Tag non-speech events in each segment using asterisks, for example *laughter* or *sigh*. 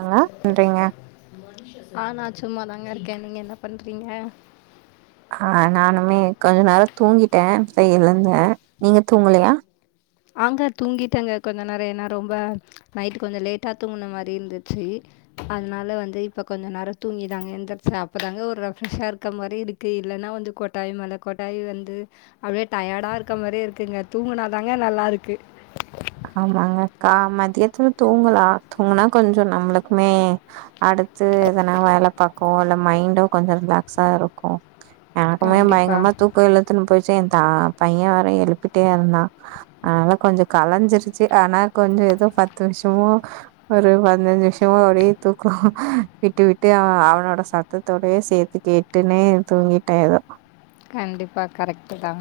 என்னா பண்றிங்க ஆ நா சும்மாதாங்க இருக்க நீங்க என்ன பண்றீங்க ஆ நானுமே கொஞ்ச நேரோ தூங்கிட்ட இப்ப எழுந்த நீங்க தூங்கலயா ஆங்க தூங்கிட்டங்க கொஞ்ச நேரோ எனா ரொம்ப நைட்டு கொஞ்சோ லேட்டா தூங்குனமாரி இருந்துச்சு அதனால வந்து இப்ப கொஞ்சோ நேரோ தூங்கிதாங்க எந்திர்ச்ச அப்பதாங்க ஒரு ரெஃப்ரஷ்ஷா இருக்கமாரி இருக் கு இல்லன்னா வந்து கொட்டாய் மேல கொட்டாய் வந்து அப்டியே டயர்டா இருக்கமாரி இருக்குங்க தூங்கனாதாங் இங்க நல்லாருக்கு ஆமாங்க அக்கா மதியத்துல தூங்கலா தூங்குனா கொஞ்சோ நம்முளுக்குமே அடுத்து எதனா வேல பாக்குவோ இல்ல மைண்டு கொஞ்சோ ரிலாக்ஸா இருக்கு அவ கண்டிப்பா, பய்ங்கரம்மா தூ இலுத்துன்னு போய்ர்ச்சு எ தா பைய வேற எழுப்பிட்டே இருந்தா அதனால கொஞ்சோ கலஞ்சிரு ச்சு ஆனா கொஞ்சோ எதோ பத்து வர்ஷமோ ஒரு பதினஞ்சு நிம்ஷமா ஓரே தூக்கோ விட்டு விட்டு அவ அவனோட சத் தத்தோடயே சேத்து கேட்டுனே தூங்கிட்டே எதோ கண்டிப்பா கரெக்ட்டுதா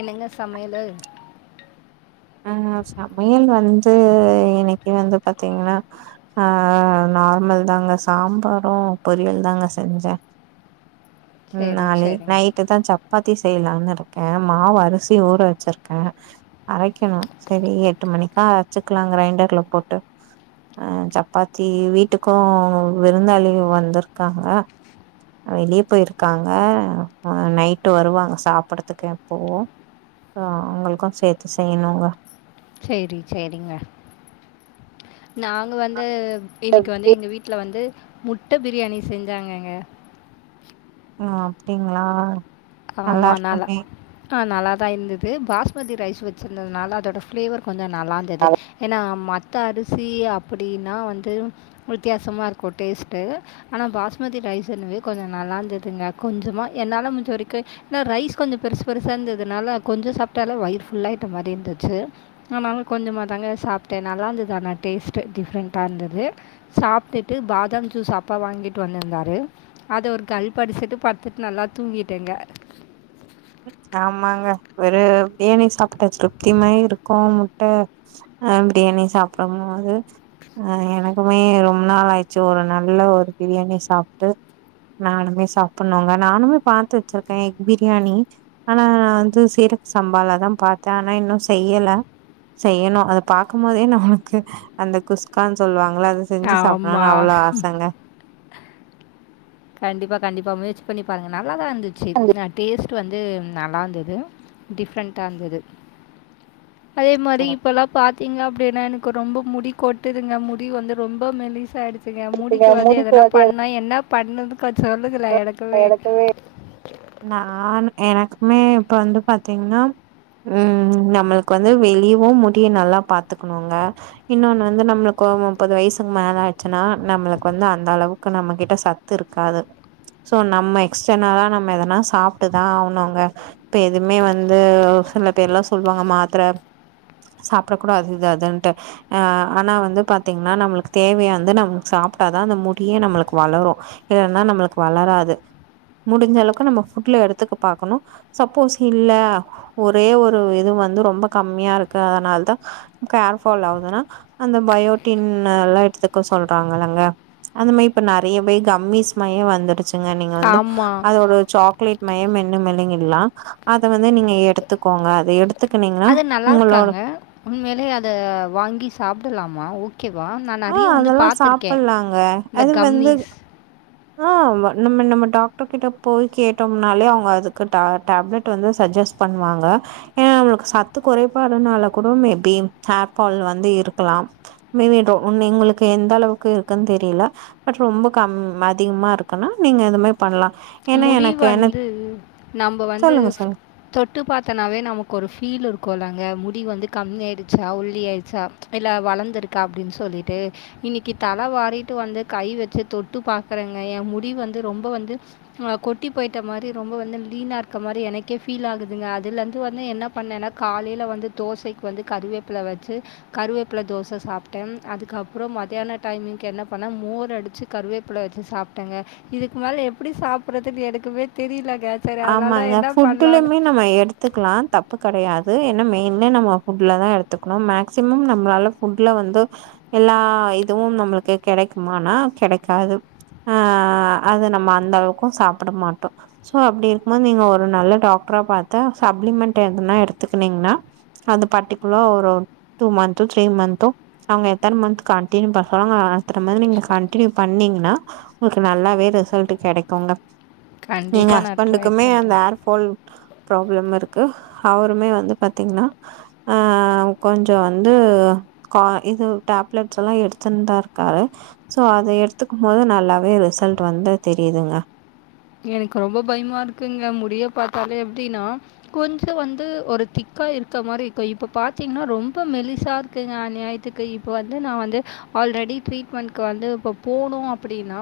என்னங்க சமையலு ஆ சமையல் வந்து இன்னிக்கு வந்து பாத்தீங்கன்னா ஆ நார்மல் தாங்க சாம்பாரு பொரியல் தாங்க செஞ்ச ம் சரி, நாளைக் சரிங்க. நைட் ட்டுதா சப்பாத்தி செய்யலான்னு இருக்கே மாவ் அர்சி ஊற வச்சிர்க்கே அரைக் கணு செரி எட்டு மணிக்கா அரச்சுக்கலா க்ரைண்டர்ல போட்ட அ சப்பாத்தி வீட்டுக்கும் விருந்தாளிங்க வந்திருக்காங்க வெளிய போயிருக்காங்க ஆ நைட்டு வருவாங்க சாப்பட்றதுக்கு இப்பவு ஆ அவுங்க்ளுக்கு சேத்து செய்ணுங்க செரி செரிங்க நாங்க வந்து இன்னிக்கு வந்து எங்க வீட்ல வந்து முட்ட பிரியாணி செஞ்சாங்கங்க ஆ அப்டிங்களா நல்லா ஆமா நலா இருக்குமே ஆ நல்லா தா இருந்தது பாஸ்மதி ரைஸ் வச்சுருந்ததுனால அதோட ஃப்ளேவர் கொஞ்சோ நல்லா இருந்தது ஏன்னா மத்த அரிசி அப்படின்னா வந்து வித்தியாசமா இருக்கும் டேஸ்ட்டு ஆனா பாஸ்மதி ரைஸ்ன்னவே கொஞ்ச நல்லா இருந்துதுங்க கொஞ்சமா என்னால முஞ்ச வரைக் கு ரைஸ் கொஞ்ச பெருசு பெருசா இருந்ததுனால கொஞ்சோ சாப்ட்டாலு வயிர் ஃபுல்லா ஆயிட்ட மாரி இருந்துச்சு ஆனாலு கொஞ்சமா தாங்க சாப்பிட்டே நல்லா இருந்தது ஆனா டேஸ்ட் டிஃப்ரெண்டா இருந்தது சாப்ட்டுட்டு பாதாம் ஜூஸ் அப்பா வாங்கிட்டு வந்திருந்தாரு அது ஒரு கல்ப் அடிச்சுட்டு பட்த்துட்டு நல்லா தூங்கிட்டேங்க ஆமாங்க ஒரு பிரியாணி சாப்பிட்ட திருப்திமாயி இருக்கும் முட்ட ஆ பிரியாணி சாப்டும் போது அ எனக்குமே ரொம்ப நாள் ஆயிர்ச்சு ஒரு நல்ல ஒரு பிரியாணி சாப்ட்டு நானுமே சாப்பிட்னுங்க நானுமே பாத்து வச்சிருக்கே எக் பிரியாணி ஆனா நா வந்து சீரக சம்பாலதா பாத்தே ஆனா இன்னு செய்யல செய்யணு அத பாக்கும் போதே நம்லுக்கு அந்த குஸ்கான்னு சொல்லுவாங்களா அது செஞ்சு ஆமா. சாப்பிடலான்னு அவ்ளோ ஆசங்க கண்டிப்பா கண்டிப்பா முயற்ச்சி பண்ணி பாருங்க நல்லாதா இருந்துச்சு நா டேஸ்ட் டு வந்து நல்லா இர்ந்தது டிஃப்ரெண்டா இர்ந்தது அதே மாரி இருக்குங்க இப்பலா பாத்தீங்க அப்டின்னா எனக்கு ரொம்ப முடி கொட்டுதுங்க முடி வந்து ரொம்ப மெலிஸ் ஆயிடுச்சு ஏ முடிக்கு வந்து எதனா பண்ணா என்ன பண்ணுன்னு கொஞ்சோ சொல்லுங்களே எனக் எனக்குவே நானு எனக்குமே இப்ப வந்து பாத்தீங்கன்னா ம் நம்மளுக்கு வந்து வெளியவு முடிய நல்லா பாத்துக்கணுங்க இன்னொன்னு வந்து நம்மளுக்கு முப்பது வயசுக்கு மேல ஆடுச்சுன்னா நம்மளுக்கு வந்து அந்த அளவுக்கு நம்ம கிட்ட சத் திருக்காது சோ நம்ம எக்ஸ்டர்னலா நம்ம எதனா சாப்பிட்டுதா ஆவ்னுங்க இப்ப எதுமே வந்து சில பேர் எல்லா சொல்லுவாங்க மாத்திர சாப்பிட கூட இது அதுன்ட்டு ஆ ஆனா வந்து பாத்தீங்கன்னா நம்மளுக்கு தேவையா வந்து நம்மளுக்கு சாப்பிட்டாதா அந்த முடியே நம்மளுக்கு வளரு இல்லன்னா நம்மளுக்கு வளராது முடிஞ்ச அளவுக்கு நம்ம புட்ல எடுத்துக்க பாக்கணும் சப்போஸ் இல்ல ஒரே ஒரு இது வந்து ரொம்ப கம்மியா இருக்கு அதனால் தா ஹேர் பால் ஆகுதுன்னா அந்த பயோட்டின் எல்லா எடுத்துக்க சொல்றாங்கல்லங்க அந்த மாதிரி இப்ப நிறைய பே கம்மிஸ் மாறியே வந்து நீங்க நீங்க வந்து ஆமா. அது ஒரு சாக்லேட் மாயே மென்னு மெலுங்கர்ல்லா அத வந்து நீங்க எடுத்துக்கோங்க அத எடுத்துக்கனீங்கன்னா அது நல்லா உங்களோட இருக்காங்க. உண்மையிலே அத வாங்கி சாப்பிட்லாமா ஓ கேவா நா ஆ நெறைய வந்து அதெல்லா பாத்துருக்கே சாப்பலாங்க இந்த அது வந்து கம்மீஸ் ஆ நம்ம நம்ம டாக்ட்ரு கிட்ட போய் கேட்டோம்னாலே அவுங்க அதுக்கு டா டேப்லெட் வந்து சஜெஸ்ட் பண்ணுவாங்க ஏ அவுளுக்கு சத்து குறைபாடுனால கூட மேபி ஹேர்ஃபால் வந்து இருக்கலாம் மேட்ரோ உன் நீ உங்களுக்கு எந்த அளவுக்கு இருக்குன் தெரில பட் ரொம்ப கம் அதிகமா இருக்குனா நீங்க இதுமாரி பண்லா முடி வந்து நம்ப வந்து சொல்லுங்க சொல்லுங்க தொட்டு பாத்தனாவே நமக்கொரு ஃபீல் இருக்குல்லங்க முடி வந்து கம்மி ஆயிடுச்சா ஒள்ளி ஆயிடுச்சா இல்ல வளந்திருக்கா அப்டின் சொல்லீட்டு இன்னைக்கு தல வாரிட்டு வந்து கை வெச்சு தொட்டு பாக்குறேங்க எ முடி வந்து ரொம்போ வந்து அ கொட்டி போயிட்ட மாரி ரொம்ப வந்து லீனாக இருக்க மாரி எனக்கே ஃபீல் ஆகுதுங்க அதுலருந்து வந்து என்ன பண்ணேன்னா காலைல வந்து தோசைக்கு வந்து கருவேப்பில வெச்சு கருவேப்பில தோச சாப்பிட்டே அதுக்கப்றோ மத்தியான டைமிங் என்ன பண்ண மோரடிச்சி கருவேப்பில வெச்சிசாப்ட்டேங்க இதுக்கு மேல எப்டி சாப்பிடடுறதுன்னு எனக்குமே தெரியலங்க சரி அதனால தான் ஆமாங்க என்ன பண்ணலான்னு ஃபுட்டுலுமே நம்ம எடு த்துக்கலா தப்பு கெடையாது ஏனா மெயின்லே நம்ம ஃபுட்டில தா எடுத்துக்கணு மேக்சிமம் நம்மளால ஃபுட்ல வந்து எல்லா இதுவும் நம்மளுக்கு கெடைக்குமனா கெடைக்காது ஆ அது நம்ம அந்தளவுக்கு சாப்பிட மாட்டோ சோ அப்டி இருக்கும்போது நீங்க ஒரு நல்ல டாக்ட்ரா பாத்து சப்ளிமெண்ட் எதுனா எடுத்துக்கனீங்ன்னா அந்த பர்ட்டிகுலோ ஒரு டூ மந்த்து த்ரீ மந்த்து அவுங்க எத்தன மந்த்த் கண்டினியூ பண்றாங்க அத்தன மேல் நீங்க கண்டினியூ பண்ணீங்ன்னா உங்களுக்கு நல்லாவே ரிசல்ட் கெடைக்குங்க கண்டிப்பா நா ரெண்டுக்குமே அந்த ஹேர்பால் ப்ராப்ளம் இருக்கு அவருமே வந்து பாத்தீங்ன்னா ஆ கொஞ்சோ வந்து கா இது டேப்லெட்ஸ் எல்லா எடுத்துன்தா இருக்காரு சோ அத எடுத்துக்கும் போது நல்லா வே ரிசல்ட் வந்து தெரியிதுங்க எனக்கு ரொம்போ பயமா இருக்குங்க முடிய பாத்தாலே எப்டின்னா கொஞ்சோ வந்து ஒரு திக்கா இருக்க மாரி இருக்கு இப்ப பாத்தீங்ன்னா ரொம்ப மெலிசா இருக்குங்க அநியாயத்துக்கு இப்போ வந்து நா வந்து ஆல்ரெடி ட்ரீட்மெண்ட்கு வந்து இப்போ போணு அப்டின்னா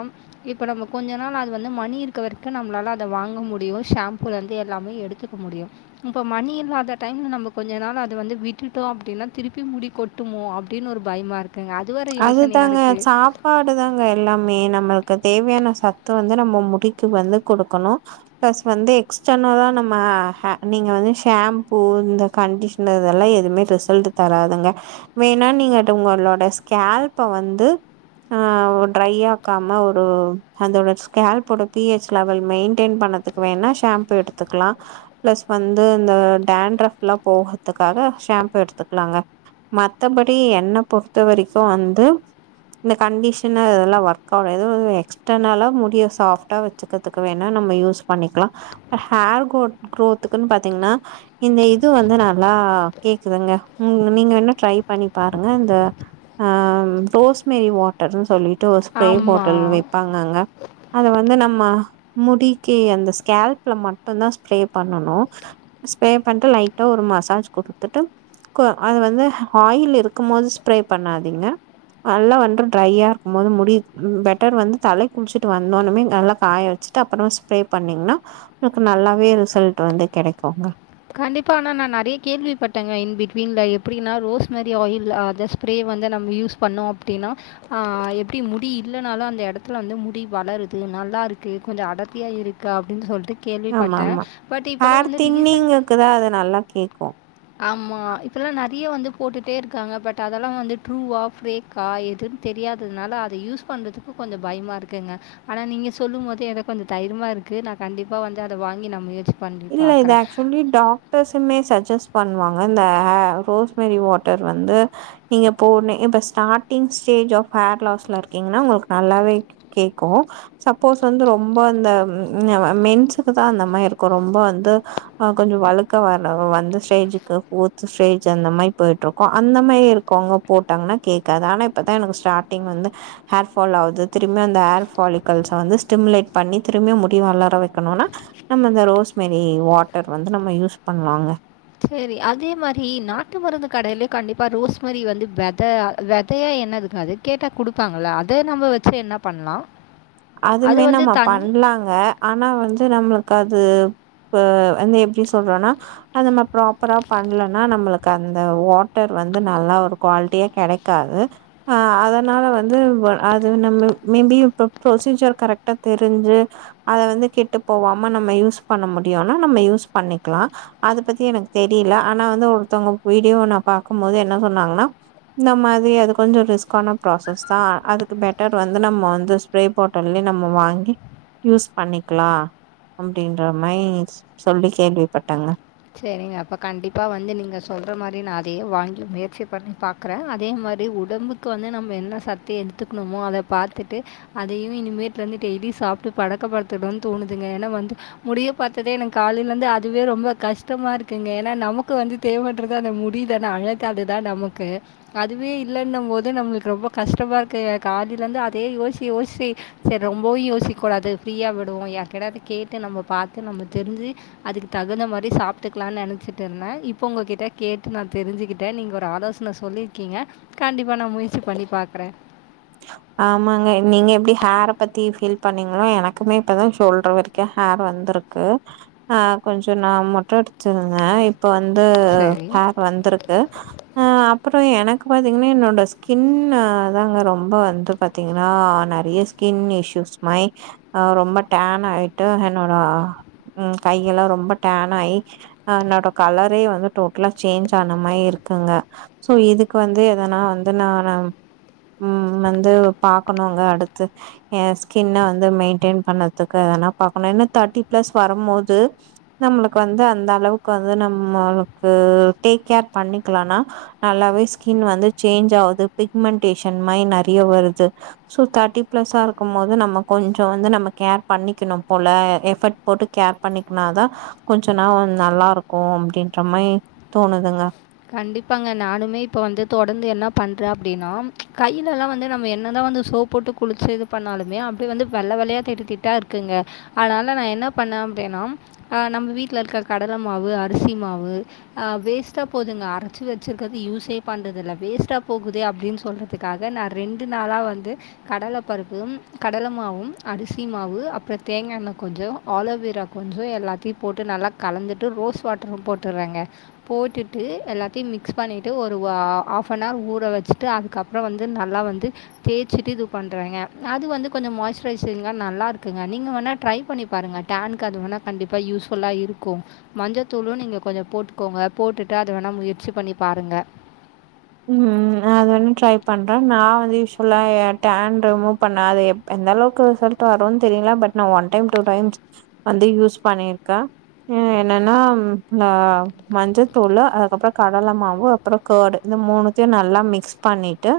இப்ப நம்ம கொஞ்ச நாள் அது வந்து மணி இரு க்க வரைக்கு நம்மளால அத வாங்க முடியும் ஷாம்புலருந்து எல்லாமே எடுத்துக்க முடியு இப்ப மணி இல்லாத டைம்ல நம்ம கொஞ்சோ நாள் அத வந்து விட்டுட்டோ அப்டின்னா திருப்பி முடிக்கொ டுமோ அப்டின் ஒரு பயமா இருக்குங்க அது வேற யோசனையா இருக்கு ப்பாடுதாங்க எல்லாமே நம்மளுக்கு தேவையான சத்து வந்து நம்ம முடிக்கு வந்து கொடுக்கணு பிளஸ் வந்து எக்ஸ்டனல்ல நம்ம அ நீங்க வந்து ஷேம்பூ இந்த கண்டிஷனருது எல்லா எதுவுமே ரிசல்ட் தராதுங்க வேணா நீங்க உங்களோட கேல்ப்ப வந்து அ ட்ரையாக்காம ஒரு அதோட ஸ்கேல்ப்போட பி ஹெச் லெவல் மெயின்டெயின் பண்ணதுக் கு வேனா ஷேம்பு எடுத்துக்கலா பிளஸ் வந்து இந்த டான்ட்ராஃப்ல்லா போகற்துக்காக ஷேம்பூ எடுத்துக்கலாங்க மத்தபடி என்ன பொறுத்த வரைக்கு வந்து இந்த கண்டிஷனரு இதெல்லா ஒர்க் *unintelligible* எக்ஸ்டர்னலா முடிய சாப்டா வெச்சிக்கிறதுக்கு வேணா நம்ம யூஸ் பண்ணிக்லா ஹேர்குரோ குரோத்துக்குன்னு பாத்தீங்ன்னா இந்த இது வந்து நல்லா கேக்குதுங்க நீங்க வேணுனா ட்ரை பண்ணி பாருங்க இந்த ஆ ரோஸ்மெரி வாட்டர்னு சொல்லிட்டு ஒரு ஸ்ப்ரே ஆமா. பாட்டில் வெப்பாங்கங்க அத வந்து நம்ம முடிக்கி அந்த ஸ்கேல்ப்ல மட்டுந்தா ஸ்ப்ரே பண்ணணு ஸ்ப்ரே பண்ட்டு லைட்டா ஒரு மசாஜ் குடுத்துட்டு கு அது வந்து ஆயில் இருக்கும் போது ஸ்ப்ரே பண்ணாதீங்க நல்லா வந்து ட்ரையா இருக்கும் போது முடி பெட்டர் வந்து தலை குளிச்சுட்டு வந்தோனமே நல்லா காய வச் வச்சுட்டு அப்புறமா ஸ்ப்ரே பண்ணிங்ன்னா உங்களுக்கு நல்லாவே ரிசல்ட் வந்து கெடைக்குங்க கண்டிப்பா ஆனா நான் நறைய கேள்விப்பட்டேங்க இன் பிட்வீன்ல எப்டின்னா ரோஸ்மரி ஆயில் அத ப்ரே வந்து நம்ம யூஸ் பண்ணோ அப்டின்னா ஆ எப்டி முடி இல்லைனாலு அந்த எடத்துல வந்து முடி வளருது நல்லா இருக்கு கொஞ்சம் அடர்த்தியா இருக் கு அப்டின் சொல்ட்டு ஆமா கேள்விப்பட்டே பட் இப்பல்லா வந்து ரீசன்ட் க்குதா அது நல்லா கேக்கூ ஆமா இப்பெல்லா நறைய வந்து போட்டுட்டே இருக்காங்க பட் அதெல்லா வந்து ட்ரூவா ஃபேக் கா எதுன் தெரியாததுனால அதை யூஸ் பண்ணுறதுக்கு கொஞ்ச பயமா இருக்குங்க ஆனா நீங்க சொல்லும் போது எதோ கொஞ்சம் தைரிமா இருக்கு நா கண்டிப்பா வந்து அத வாங்கி நா முயற்சி பண்ணி இல்ல பார்க்குறேன். இது ஆக்சுலி டா க்டஸ்ஸுமே சஜஸ்ட் பண்ணுவாங்க இந்த அ ரோஸ்மெரி வாட்டர் வந்து நீங்க போன இப்ப ஸ்டார்டிங் ஸ்டேஜ் ஆப் ஹேர் லாஸ்ல இருக்கீங்கன்னா உங்களுக்கு நல்லாவே கேக்கூ சப்போஸ் வந்து ரொம்ப அந்த மென்ஸுக்கு தா அந்த மார்ருக் கொ ரொம்ப வந்து ஆ கொஞ்சொ வலுக்க வர வந்த ஸ்டேஜுக்கு ஃபோர்த் ஸ்டேஜ் அந்த மாரி போய்ட்ருக்கோ அந்த மாரி இருக்கோவ்ங்க போட்டாங்கன்னா கேக்காது ஆனா இப்பதா எனக்கு ஸ்டார்டிங் வந்து ஹேர் ஃபால் ஆகுது திரும்பி அந்த ஹேர் ஃபாலிக்கல்ஸ வந்து ஸ்டிம்லேட்பண்ணி திரும்பியு முடி வளர வெக்கனுனா இந்த ரோஸ்மெரி வாட்டர் வந்து நம்ம யூஸ் பண்லாங்க செரி அதே மாரி நாட்டு மருந்து கடைல கண்டிப்பா ரோஸ்மரி வந்து வெத வெதையா என்னதுங்க அது கேட்டா குடுப்பாங்களா அத நம்ம வச்சு என்ன பண்லா அதுமே நம்ம பண்லாங்க ஆனா வந்து நம்ளுக்கு அது இப்ப வந்து எப்டி சொல்றனா அந்த மார் ப்ராப்பரா பண்லன்னா நம்மளுக்கு அந்த வாட்டர் வந்து நல்லாருக் குவாலிட்டியா கெடைக்காது அதனால வந்து அது நம்ம மேபி இப்ப ப்ரொசீஜர் கரெக்ட்டா தெரிஞ்சு அத வந்து கெட்டு போவாம நம்ம யூஸ் பண்ண முடியுனா நம்ம யூஸ் பண்ணிக்லா அத பத்தி எனக்கு தெரியில ஆனா வந்து ஒருத்தவுங்க வீடியோ நா பாக்கும்போது என்ன சொன்னாங்கன்னா சொன்னாங்கன்னா இந்த மாதிரி அது கொஞ்சொ ரிஸ்கான ப்ராசஸ் தா அதுக்கு பெட்டர் வந்து நம்ம வந்து ஸ்ப்ரே பாட்டில்லயே நம்ம வாங்கி யூஸ் பண்ணிக்லா அப்டின்ற மாரி சொல்லி கேள்விப்பட்டேங்க செரிங்க அப்போ கண்டிப்பா வந்து நீங்க சொல்ற மாரி நா அதையே வாங்கி முயற்சி பண்ணி பாக் க்குற அதே மாரி உடம்புக்கு வந்து நம்ம என்ன சத்து எடுத்துக்ணுமோ அத பாத்துட்டு அதையு இனிமேட்லந்து டெய்லி சாப்ட்டு பலக்கப்படுத்தணுன்னு தோணுதுங்க ஏன்னா வந்து முடிய பாத்ததே எனக்கு காலையிலந்து அதுவே ரொம்ப கஷ் டமா இருக்குங்க ஏன்னா நமக்கு வந்து தேவண்றது அந்த முடிதான அழகதுதா நமக்கு அதுவே இல்லன்னும் போது நம்மளுக்கு ரொம்ப கஷ்டமாருக்கு எனக்கு ஆதிலருந்து அதே யோசி யோசி செரி ரொம்பவு யோசிக்கூடாது ஃப்ரீயாக விடுவோ யார்கிட்டயாது கேட்டு நம்ம பாத்து நம்ம தெரிஞ்சி அதுக்கு தகுந்த மாரி சாப் கத்துக்கலான் நெனச்சிட்டுருந்தே இப்ப உங்ககிட்ட கேட்டு நா தெரிஞ்சுக்கிட்டே நீங்க ஒரு ஆலோசனை சொல்லிருக்கீங்க கண்டிப்பா நா முயற்சி பண்ணி பாக்குறே *inaudible* ஆமாங்க நீங்க எப்டி ஹேரை பத்தி ஃபீல் பண்ணீங்ளோ எனக்குமே இப்பதா ஷோல்டர் வரைக்கு ஹேர் வந்துருக் *unintelligible* ஆ கொஞ்ச நா மொட்ட அடிச்ருந்தே இப்ப வந்து சரி வந்திருந்து அ அப்புறோ எனக்கு பாத்தீங்கன்னா என்னோட ஸ்கின் தாங்க ரொம்ப ரொம்ப வந்து பாத்தீங்கன்னா நெறைய ஸ்கின் இஷ்யூஸ் மை ஆ ரொம்ப டேன் ஆயிட்டு என்னோட உம் கையெல்லா ரொம்ப டேன் ஆயி அதனோட கலரே வந்து டோட்லா சேஞ்ச் ஆன மாரி இருக்குங்க சோ இதுக்கு வந்து எதனா வந்து நா உம் வந்து பாக்கணுங்க அடுத்து எ ஸ்கின்ன வந்து மெயின்டெயின் பண்ணதுக்கு எதனா பாக்கணு என்ன தேர்ட்டி பிளஸ் வரும் போது நம்மளுக்கு வந்து அந்த அளவுக்கு வந்து நம்மளுக்கு டேக் கேர் பண்ணிக்கலனா நல்லாவே ஸ்கின் வந்து சேஞ்ச் ஆகுது பிக்மென்டேஷன் மாதிரி நெறைய வருது சோ தேர்ட்டி பிளஸா இருக்கும் போது நம்ம கொஞ்சம் வந்து நம்ம கேர் பண்ணிக்கணும் போல எஃபர்ட் போட்டு கேர் பண்ணிக்கனாதான் கொஞ்ச நாள் நல்லா இருக்கும் அப்டின்ற மாதிரி தோணுதுங்க கண்டிப்பாங்க நானுமே இப்போ வந்து தொடர்ந்து என்ன பண்றேன் அப்டின்னா கையிலல்லாம் வந்து நம்ம என்னதான் வந்து சோ போட்டு குளிச்சு இது பண்ணாலுமே அப்டியே வந்து வெள்ளை வெள்ளையா திட்டு திட்டாக இருக்குதுங்க அதனால நா என்ன பண்ணே அப்டின்னா ஆ நம்ம வீட்ல இருக்க கடலை மாவு அரிசி மாவு ஆ வேஸ்ட்டா போதுங்க அரைச்சு வச்சிருக்கறது யூஸே பண்ணுறதுல்ல வேஸ்ட்டா போகுதே அப்டின்னு சொல்றதுக்காக ந்த ரெண்டு நாளா வந்து கடல பருப்பும் கடல மாவும் அரிசி மாவு அப்புற தேங்காய்ண்ண கொஞ்சோ ஆலோவேரா கொஞ்ச எல்லாத்தையு போட்டு நல்லா கலந்துட்டு ரோஸ் வாட்டரு போட்டுறேங்க போட்டுட்டு விட்டு எல்லாத்தையு மிக்ஸ் பண்ணிட்டு ஒரு ஹாஃப் அன் அவர் ஊற வச்சுட்டு அதுக்கப்புற வந்து நல்லா வந்து தேய்ச்சிட்டு இது பண்றாங்க அது வந்து கொஞ்சோ மாய்ஸ்ரைசிங்கா நல்லாருக்குங்க நீங்கள் வேணா ட்ரை பண்ணி பாருங்க டேன்கு அது வேனா கண்டிப்பா யூஸ்புல்லா இருக்கோ மஞ்சத்தூளு நீங்க கொஞ்ச போட்டுக்கோங்க போட்டு ரெண்டாது வேணா முயற்சி பண்ணி பாருங்க ம் அது வந்து ட்ரை பண்றே நா வந்து யூசலா ஏ டேன் ரிமூவ் பண்ண அத எந்த அளவுக்கு ரிசல்ட் வரும்ன்னு தெரில பட் நா ஒன் டைம் டூ டைஸ் வந்து யூஸ் பண்ணிருக்கே ம் என்னன்னா ஆ மஞ்சதூளு அதுக்கப்றோ கடலை மாவு அப்புறோ கேடு இந்த மூணுத்தையு நல்லா மிக்ஸ் பண்ணிட்டு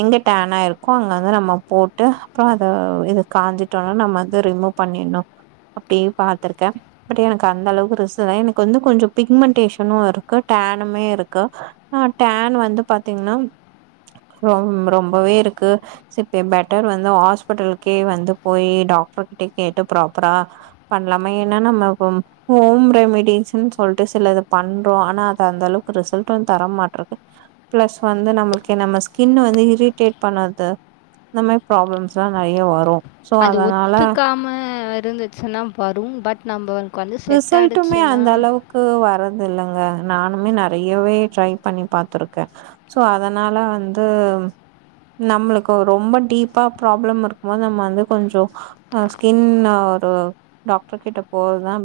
எங்க டேனாயிருக்கோ அங்க வந்து நம்ம போட்டு அப்புற அத இது காஞ்சிட்டோனா நம்ம வந்து ரிமூவ் பண்ணிருணு அப்டியே பாத்திருக்கே ப்டி எனக்கு அந்த அளவுக்கு ரிசு தா எனக்கு வந்து கொஞ்ச பிக்மென்டேஷனும் இருக்கு டேனுமே இருக்கு ஆ டேன் வந்து பாத்தீங்ன்னா ரொ ரொம்பவே இருக்கு சிப் பெட்டர் வந்து ஹாஸ்பிட்டலுக்கே வந்து போய் டாக்டர் கிட்ட கேட்டு ப்ராப்பரா பண்லாமே ஏன்னா நம்ம இப் ஹோம் ரெமடிஸ்ன்னு சொல்லிட்டு சிலது பண்றோ ஆனா அது அந்த அளவுக்கு ரிசல்ட் வந்து தர மாட்றது பிளஸ் வந்து நம்மளுக்கு நம்ம ஸ்கின் வந்து இரிட்டேட் பண்ணது இந்த மாரி ப்ராப்ளம்ஸ்லா நெறையா வரு சோ அது அதனால ஒத்துக்காம இருந்துச்சுன்னா வரும் பட் நம்ம வந் வந்து செட் ஆய்டுச்சின்னா க்கு வரது இல்லங்க நானுமே நெறையவே ட்ரை பண்ணி பாத்துருக்கே சோ அதனால வந்து நம்ளுக்கு ரொம்ப டீப்பா ப்ராப்ளம் இருக்கும்போது நம்ம வந்து கொஞ்சோ அ ஸ்கின்னா ஒரு டாக்டர் கிட்ட போறதுதா